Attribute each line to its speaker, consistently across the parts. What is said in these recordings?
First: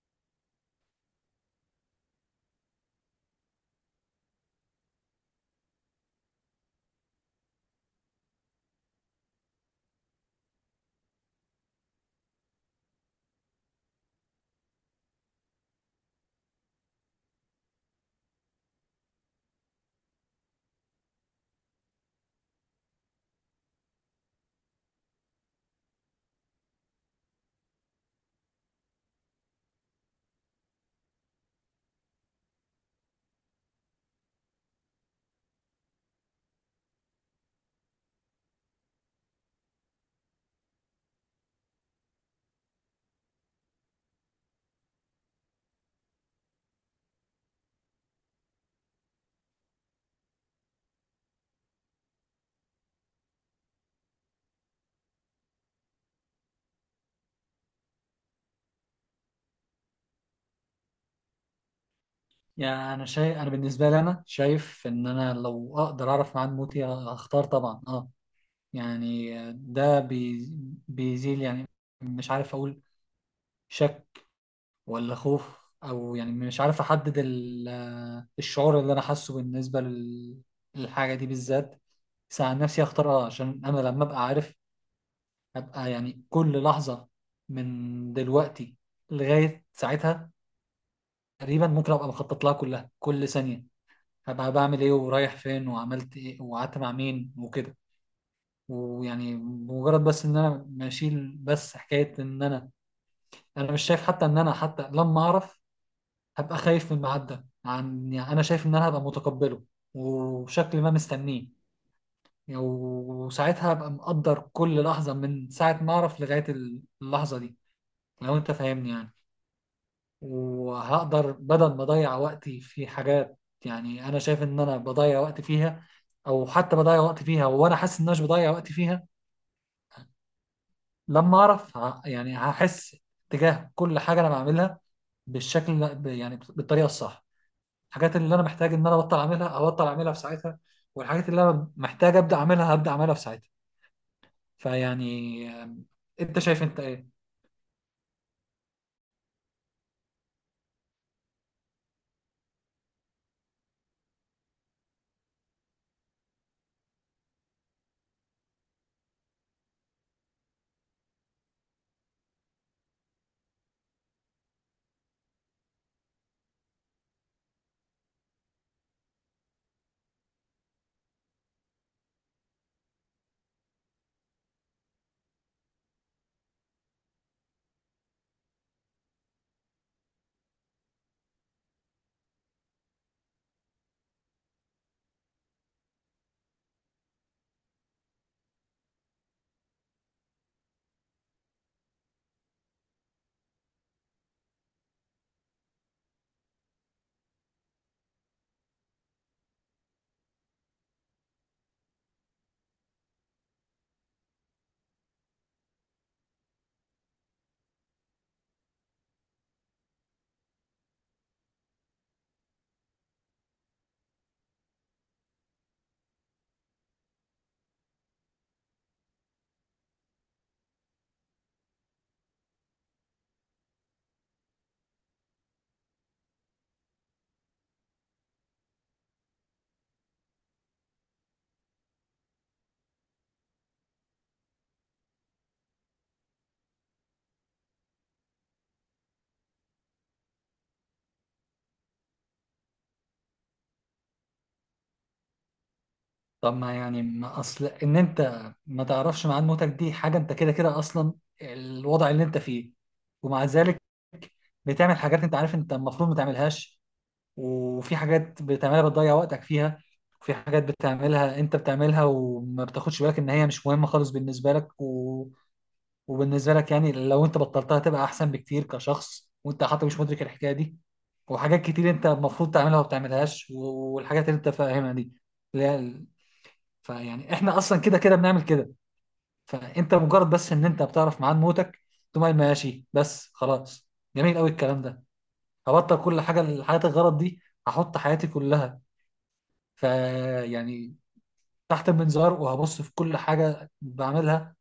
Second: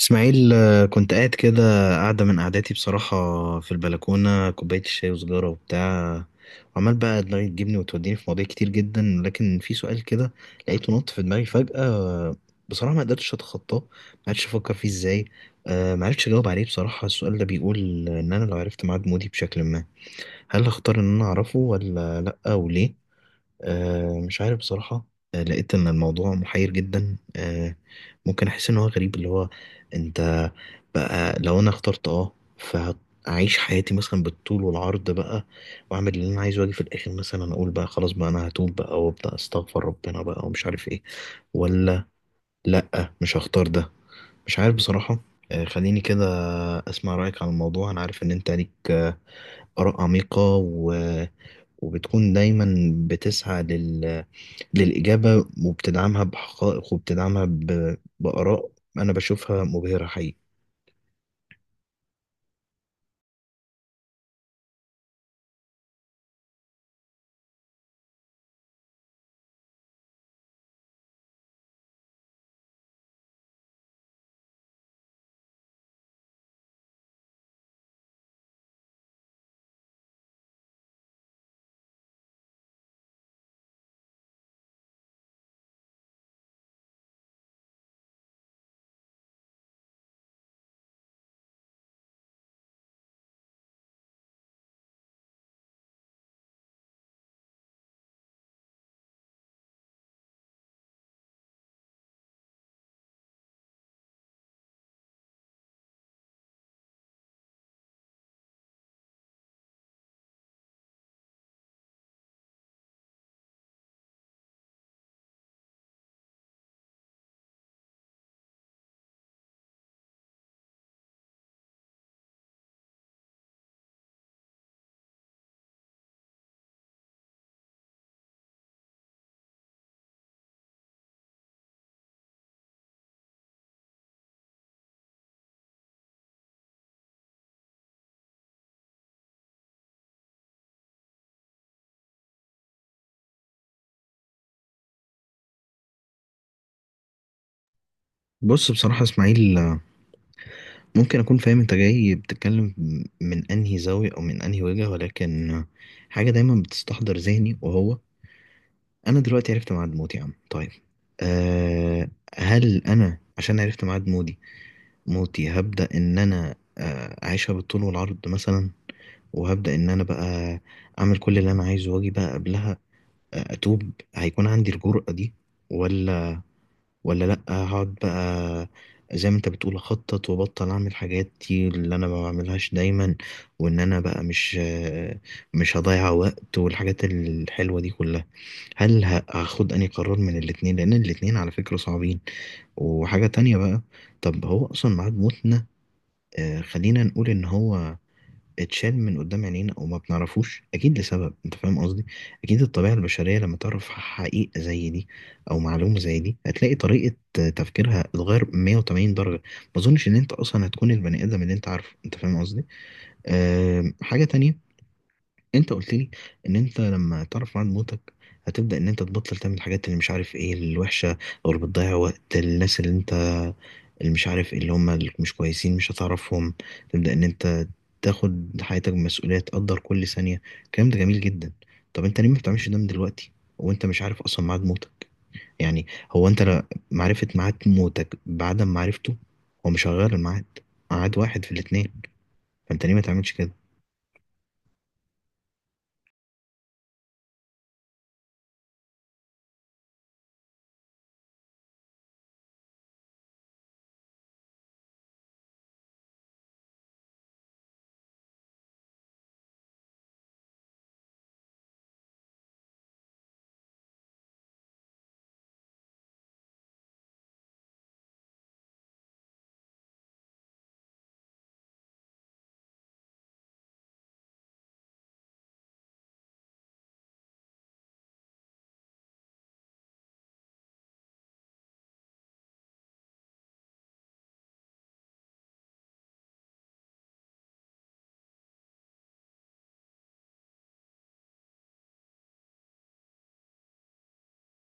Speaker 1: اسماعيل، كنت قاعد كده، قاعدة من قعداتي بصراحة، في البلكونة كوباية الشاي وسجارة وبتاع. وعمال بقى دماغي تجيبني وتوديني في مواضيع كتير جدا، لكن في سؤال كده لقيته نط في دماغي فجأة. بصراحة ما قدرتش أتخطاه، ما عرفتش أفكر فيه إزاي. ما عرفتش أجاوب عليه. بصراحة السؤال ده بيقول إن أنا لو عرفت ميعاد مودي بشكل ما، هل هختار إن أنا أعرفه ولا لأ، وليه؟ مش عارف بصراحة. لقيت إن الموضوع محير جدا. ممكن أحس إن هو غريب، اللي هو أنت بقى لو أنا اخترت أه فأعيش حياتي مثلا بالطول والعرض بقى، وأعمل اللي أنا عايزه، وأجي في الآخر مثلا أقول بقى خلاص بقى أنا هتوب بقى وأبدأ أستغفر ربنا بقى ومش عارف إيه، ولا لأ مش هختار ده. مش عارف بصراحة. خليني كده أسمع رأيك عن الموضوع. أنا عارف إن أنت ليك آراء عميقة وبتكون دايما بتسعى للإجابة، وبتدعمها بحقائق وبتدعمها بآراء أنا بشوفها مبهرة حقيقي.
Speaker 2: يعني انا بالنسبه لي انا شايف ان انا لو اقدر اعرف ميعاد موتي هختار طبعا اه. يعني ده بيزيل، يعني مش عارف اقول شك ولا خوف، او يعني مش عارف احدد الشعور اللي انا حاسه بالنسبه للحاجه دي بالذات. بس عن نفسي اختار اه، عشان انا لما ابقى عارف ابقى يعني كل لحظه من دلوقتي لغايه ساعتها تقريبا ممكن ابقى مخطط لها كلها، كل ثانيه هبقى بعمل ايه ورايح فين وعملت ايه وقعدت مع مين وكده. ويعني بمجرد بس ان انا بشيل بس حكايه ان انا مش شايف حتى ان انا حتى لما اعرف هبقى خايف من الميعاد ده، عن يعني انا شايف ان انا هبقى متقبله وشكل ما مستنيه. يعني وساعتها هبقى مقدر كل لحظه من ساعه ما اعرف لغايه اللحظه دي، لو انت فاهمني يعني. وهقدر بدل ما اضيع وقتي في حاجات يعني انا شايف ان انا بضيع وقت فيها، او حتى بضيع وقت فيها وانا حاسس ان انا مش بضيع وقت فيها، لما اعرف يعني هحس تجاه كل حاجه انا بعملها بالشكل يعني بالطريقه الصح. الحاجات اللي انا محتاج ان انا ابطل اعملها هبطل اعملها في ساعتها، والحاجات اللي انا محتاج ابدا اعملها هبدا اعملها في ساعتها. فيعني انت شايف انت ايه؟
Speaker 1: بص، بصراحة يا إسماعيل، ممكن أكون فاهم أنت جاي بتتكلم من أنهي زاوية أو من أنهي وجهة، ولكن حاجة دايما بتستحضر ذهني، وهو أنا دلوقتي عرفت ميعاد موتي. يا عم طيب، أه، هل أنا عشان عرفت ميعاد موتي هبدأ إن أنا أعيشها بالطول والعرض مثلا، وهبدأ إن أنا بقى أعمل كل اللي أنا عايزه وأجي بقى قبلها اتوب، هيكون عندي الجرأة دي؟ ولا ولا لا، هقعد بقى زي ما انت بتقول، اخطط وابطل اعمل حاجات، دي اللي انا ما بعملهاش دايما، وان انا بقى مش هضيع وقت، والحاجات الحلوة دي كلها؟ هل هاخد اني قرار من الاتنين، لان الاتنين على فكرة صعبين. وحاجة تانية بقى، طب هو اصلا ميعاد موتنا خلينا نقول ان هو اتشال من قدام عينينا وما بنعرفوش، اكيد لسبب انت فاهم قصدي. اكيد الطبيعه البشريه لما تعرف حقيقه زي دي او معلومه زي دي، هتلاقي طريقه تفكيرها اتغير 180 درجه. ما اظنش ان انت اصلا هتكون البني ادم اللي انت عارفه، انت فاهم قصدي. أه، حاجه تانية. انت قلت لي ان انت لما تعرف ميعاد موتك هتبدا ان انت تبطل تعمل الحاجات اللي مش عارف ايه الوحشه، او اللي بتضيع وقت، الناس اللي انت، اللي مش عارف إيه، اللي هم اللي مش كويسين، مش هتعرفهم. تبدأ ان انت تاخد حياتك بمسؤولية، تقدر كل ثانية. الكلام ده جميل جدا. طب انت ليه ما بتعملش ده من دلوقتي وانت مش عارف اصلا ميعاد موتك؟ يعني، هو انت معرفة ميعاد موتك بعدم معرفته هو مش هيغير الميعاد. ميعاد واحد في الاتنين، فانت ليه ما تعملش كده؟
Speaker 2: طب ما يعني ما اصل ان انت ما تعرفش ميعاد موتك دي حاجه انت كده كده اصلا الوضع اللي انت فيه، ومع ذلك بتعمل حاجات انت عارف انت المفروض ما تعملهاش، وفي حاجات بتعملها بتضيع وقتك فيها، وفي حاجات بتعملها انت بتعملها وما بتاخدش بالك ان هي مش مهمه خالص بالنسبه لك و... وبالنسبه لك، يعني لو انت بطلتها تبقى احسن بكتير كشخص، وانت حتى مش مدرك الحكايه دي. وحاجات كتير انت المفروض تعملها وما بتعملهاش والحاجات اللي انت فاهمها دي، لا. فيعني احنا اصلا كده كده بنعمل كده، فانت مجرد بس ان انت بتعرف ميعاد موتك تقوم قايل ماشي بس خلاص، جميل قوي الكلام ده، هبطل كل حاجه الحياة الغرض دي، هحط حياتي كلها فيعني تحت المنظار، وهبص في كل حاجه بعملها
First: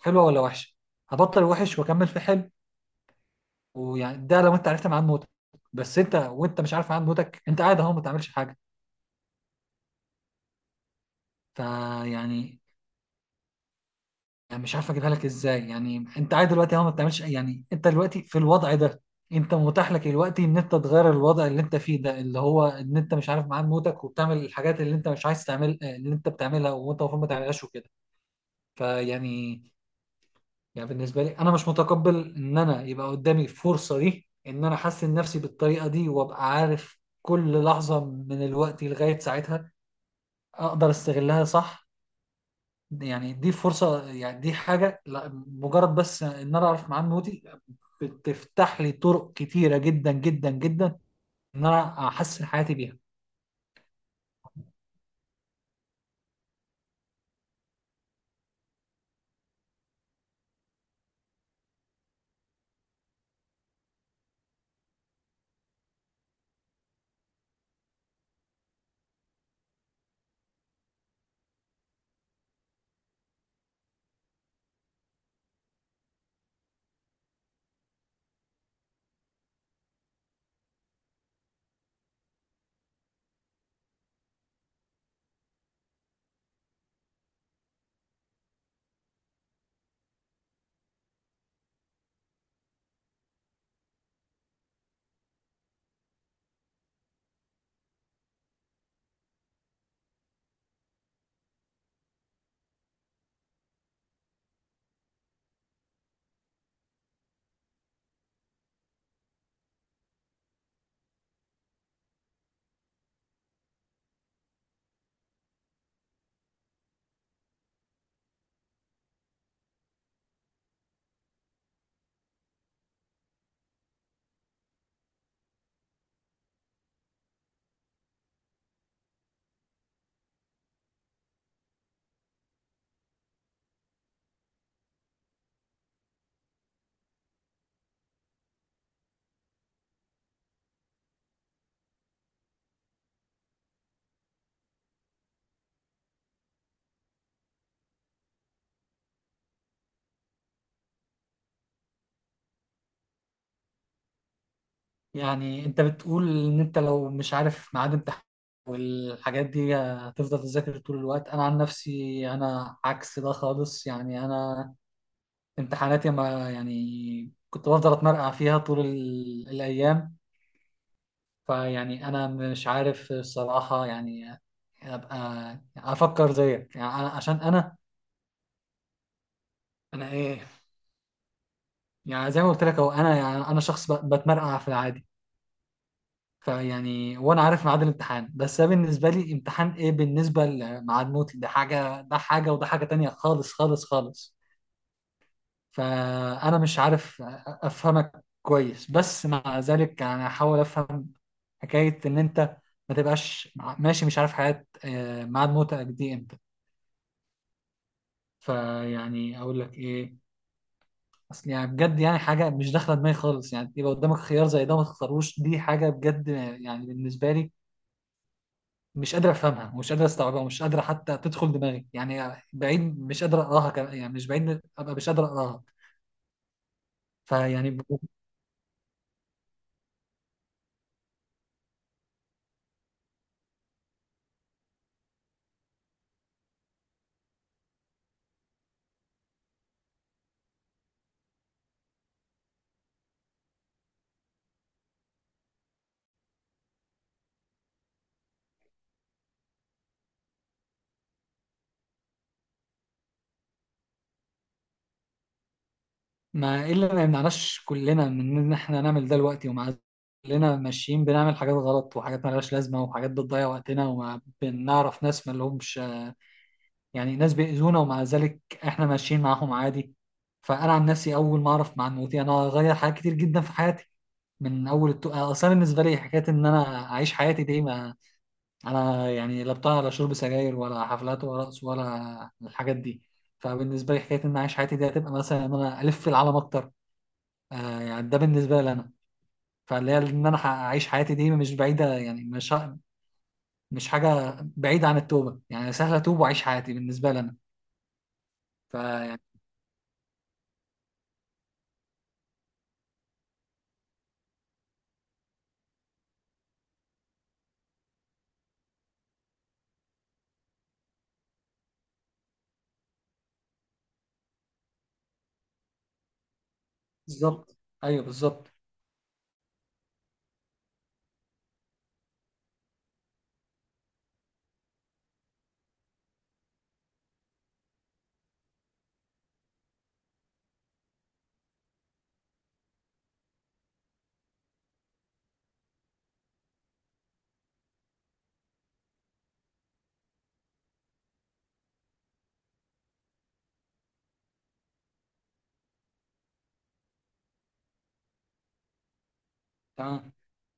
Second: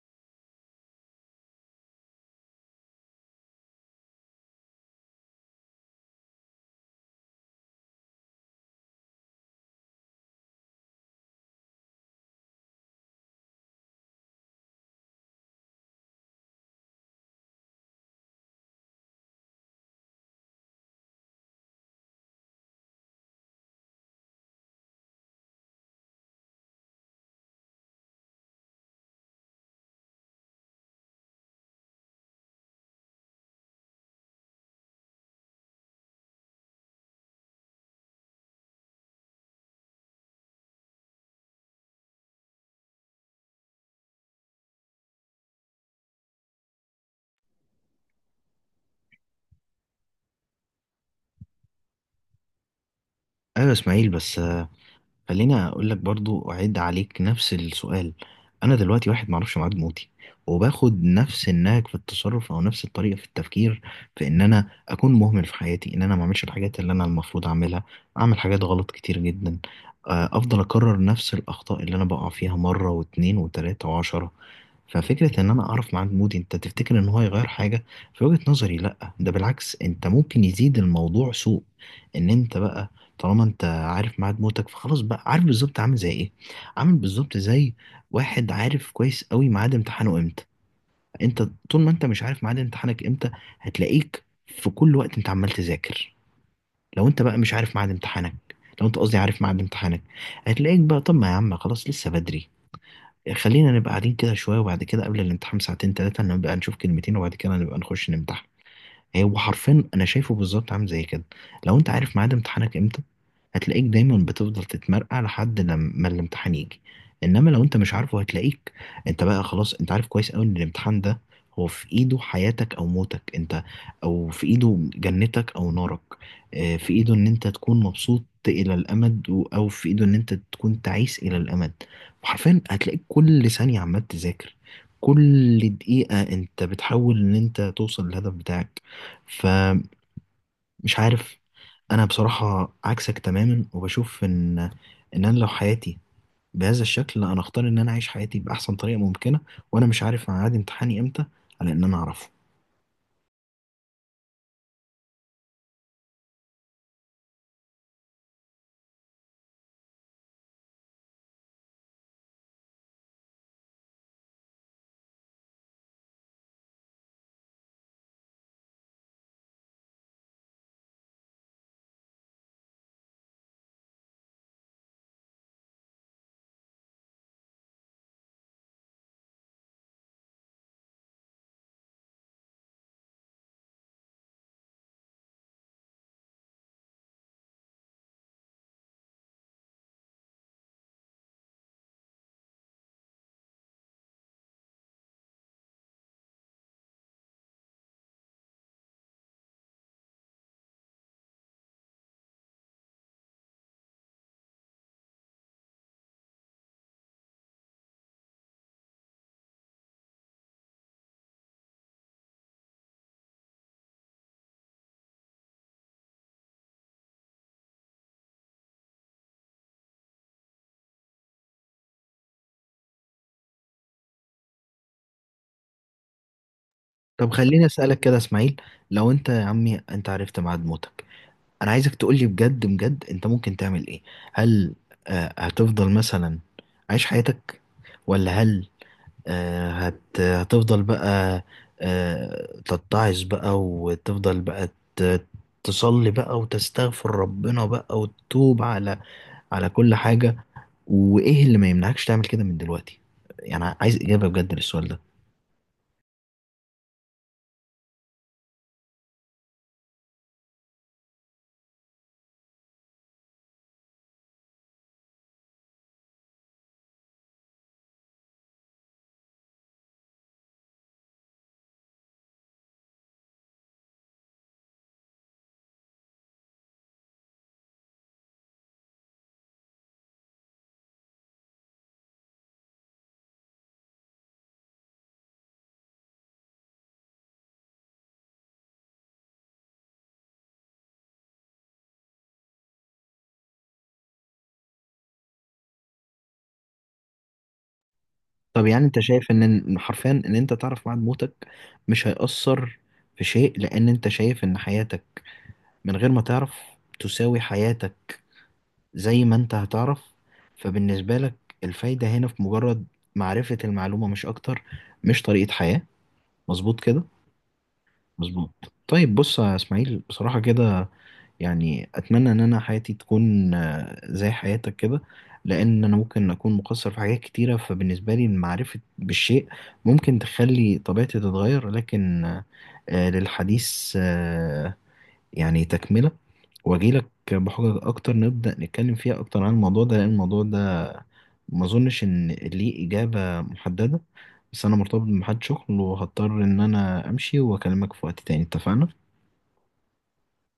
Speaker 2: حلوه ولا وحشه، هبطل وحش واكمل في حلو. ويعني ده لو انت عرفت ميعاد موتك، بس انت وانت مش عارف ميعاد موتك انت قاعد اهو ما بتعملش حاجه. فيعني يعني مش عارف اجيبها لك ازاي، يعني انت قاعد دلوقتي اهو ما بتعملش يعني انت دلوقتي في الوضع ده، انت متاح لك دلوقتي ان انت تغير الوضع اللي انت فيه ده، اللي هو ان انت مش عارف معاد موتك وبتعمل الحاجات اللي انت مش عايز تعمل، اللي انت بتعملها وانت المفروض ما تعملهاش وكده. فيعني يعني بالنسبه لي انا مش متقبل ان انا يبقى قدامي الفرصه دي ان انا احسن نفسي بالطريقه دي، وابقى عارف كل لحظه من الوقت لغايه ساعتها اقدر استغلها صح. يعني دي فرصة، يعني دي حاجة لا مجرد بس ان انا اعرف معاه نوتي، بتفتح لي طرق كتيرة جدا جدا جدا ان انا احسن حياتي بيها.
Speaker 1: ايوه يا اسماعيل، بس خليني اقول لك برضو، اعيد عليك نفس السؤال. انا دلوقتي واحد معرفش ميعاد موتي وباخد نفس النهج في التصرف او نفس الطريقه في التفكير، في ان انا اكون مهمل في حياتي، ان انا ما اعملش الحاجات اللي انا المفروض اعملها، اعمل حاجات غلط كتير جدا، افضل اكرر نفس الاخطاء اللي انا بقع فيها مره واتنين وتلاته وعشرة. ففكرة ان انا اعرف ميعاد مودي، انت تفتكر ان هو هيغير حاجة؟ في وجهة نظري لا، ده بالعكس انت ممكن يزيد الموضوع سوء. ان انت بقى طالما انت عارف ميعاد موتك، فخلاص بقى عارف بالظبط عامل زي ايه. عامل بالظبط زي واحد عارف كويس قوي ميعاد امتحانه امتى. انت طول ما انت مش عارف ميعاد امتحانك امتى، هتلاقيك في كل وقت انت عمال تذاكر. لو انت بقى مش عارف ميعاد امتحانك، لو انت قصدي عارف ميعاد امتحانك، هتلاقيك بقى طب ما يا عم خلاص لسه بدري، خلينا نبقى قاعدين كده شوية، وبعد كده قبل الامتحان ساعتين تلاتة نبقى نشوف كلمتين، وبعد كده نبقى نخش نمتحن. هو حرفيا انا شايفه بالظبط عامل زي كده. لو انت عارف ميعاد امتحانك امتى، هتلاقيك دايما بتفضل تتمرقع لحد لما الامتحان يجي. انما لو انت مش عارفه، هتلاقيك انت بقى خلاص انت عارف كويس قوي ان الامتحان ده هو في ايده حياتك او موتك انت، او في ايده جنتك او نارك. في ايده ان انت تكون مبسوط الى الامد او في ايده ان انت تكون تعيس الى الامد. وحرفيا هتلاقيك كل ثانية عمال تذاكر، كل دقيقة انت بتحاول ان انت توصل للهدف بتاعك. فمش عارف، انا بصراحة عكسك تماما، وبشوف ان انا لو حياتي بهذا الشكل لا، انا اختار ان انا اعيش حياتي باحسن طريقة ممكنة وانا مش عارف ميعاد امتحاني امتى، على ان انا اعرفه.
Speaker 2: يعني انت بتقول ان انت لو مش عارف ميعاد امتحان والحاجات دي هتفضل تذاكر طول الوقت، انا عن نفسي انا عكس ده خالص. يعني انا امتحاناتي ما يعني كنت بفضل اتمرقع فيها طول الايام. فيعني انا مش عارف الصراحه يعني ابقى افكر زيك. يعني أنا عشان انا ايه، يعني زي ما قلت لك اهو انا يعني انا شخص بتمرقع في العادي. فيعني وانا عارف ميعاد الامتحان، بس ده بالنسبه لي امتحان ايه بالنسبه لميعاد موت، ده حاجه ده حاجه وده حاجه تانية خالص خالص خالص. فانا مش عارف افهمك كويس، بس مع ذلك انا هحاول افهم حكايه ان انت ما تبقاش ماشي مش عارف حياه ميعاد موتك دي امتى. فيعني اقول لك ايه، اصل يعني بجد يعني حاجه مش داخله دماغي خالص، يعني يبقى قدامك خيار زي ده ما تختاروش، دي حاجه بجد يعني بالنسبه لي مش قادر افهمها ومش قادر استوعبها ومش قادر حتى تدخل دماغي، يعني بعيد مش قادر اقراها كمان، يعني مش بعيد ابقى مش قادر اقراها.
Speaker 1: طب خليني
Speaker 2: فيعني
Speaker 1: اسالك كده يا اسماعيل، لو انت يا عمي انت عرفت ميعاد موتك، انا عايزك تقولي بجد بجد انت ممكن تعمل ايه؟ هل هتفضل مثلا عايش حياتك، ولا هل هتفضل بقى تتعظ بقى وتفضل بقى ت- تصلي بقى وتستغفر ربنا بقى وتتوب على كل حاجة؟ وإيه اللي ما يمنعكش تعمل كده من دلوقتي؟ يعني عايز إجابة بجد للسؤال ده.
Speaker 2: ما ايه اللي ما يمنعناش كلنا من ان احنا نعمل ده دلوقتي؟ ومع كلنا ماشيين بنعمل حاجات غلط وحاجات مالهاش لازمه وحاجات بتضيع وقتنا، وما بنعرف ناس ما لهمش، يعني ناس بيأذونا ومع ذلك احنا ماشيين معاهم عادي. فانا عن نفسي اول ما اعرف معنوياتي انا هغير حاجات كتير جدا في حياتي. من اول اصلا بالنسبه لي حكايه ان انا اعيش حياتي دي، ما انا يعني لا بتاع ولا شرب سجاير ولا حفلات ولا رقص ولا الحاجات دي، فبالنسبه لي حكايه ان انا اعيش حياتي دي هتبقى مثلا ان انا الف في العالم اكتر. آه يعني ده بالنسبه لي انا. فاللي هي ان انا اعيش حياتي دي مش بعيده، يعني مش حاجه بعيده عن التوبه، يعني سهله اتوب واعيش حياتي بالنسبه لي انا.
Speaker 1: طب يعني أنت
Speaker 2: فيعني
Speaker 1: شايف إن حرفيا إن أنت تعرف بعد موتك مش هيأثر في شيء، لأن أنت شايف إن حياتك من غير ما تعرف تساوي حياتك زي ما انت هتعرف. فبالنسبة لك الفايدة هنا في مجرد معرفة المعلومة، مش أكتر، مش طريقة حياة. مظبوط كده؟
Speaker 2: بالظبط. ايوه بالظبط.
Speaker 1: مظبوط. طيب بص يا إسماعيل، بصراحة كده يعني أتمنى إن أنا حياتي تكون زي حياتك كده، لأن أنا ممكن أكون مقصر في حاجات كتيرة. فبالنسبة لي المعرفة بالشيء ممكن تخلي طبيعتي تتغير، لكن للحديث يعني تكملة، واجيلك بحجج اكتر، نبدأ نتكلم فيها اكتر عن الموضوع ده، لان الموضوع ده ما اظنش ان ليه اجابة محددة. بس انا مرتبط بميعاد شغل وهضطر ان انا امشي واكلمك في وقت تاني، اتفقنا؟
Speaker 2: تمام.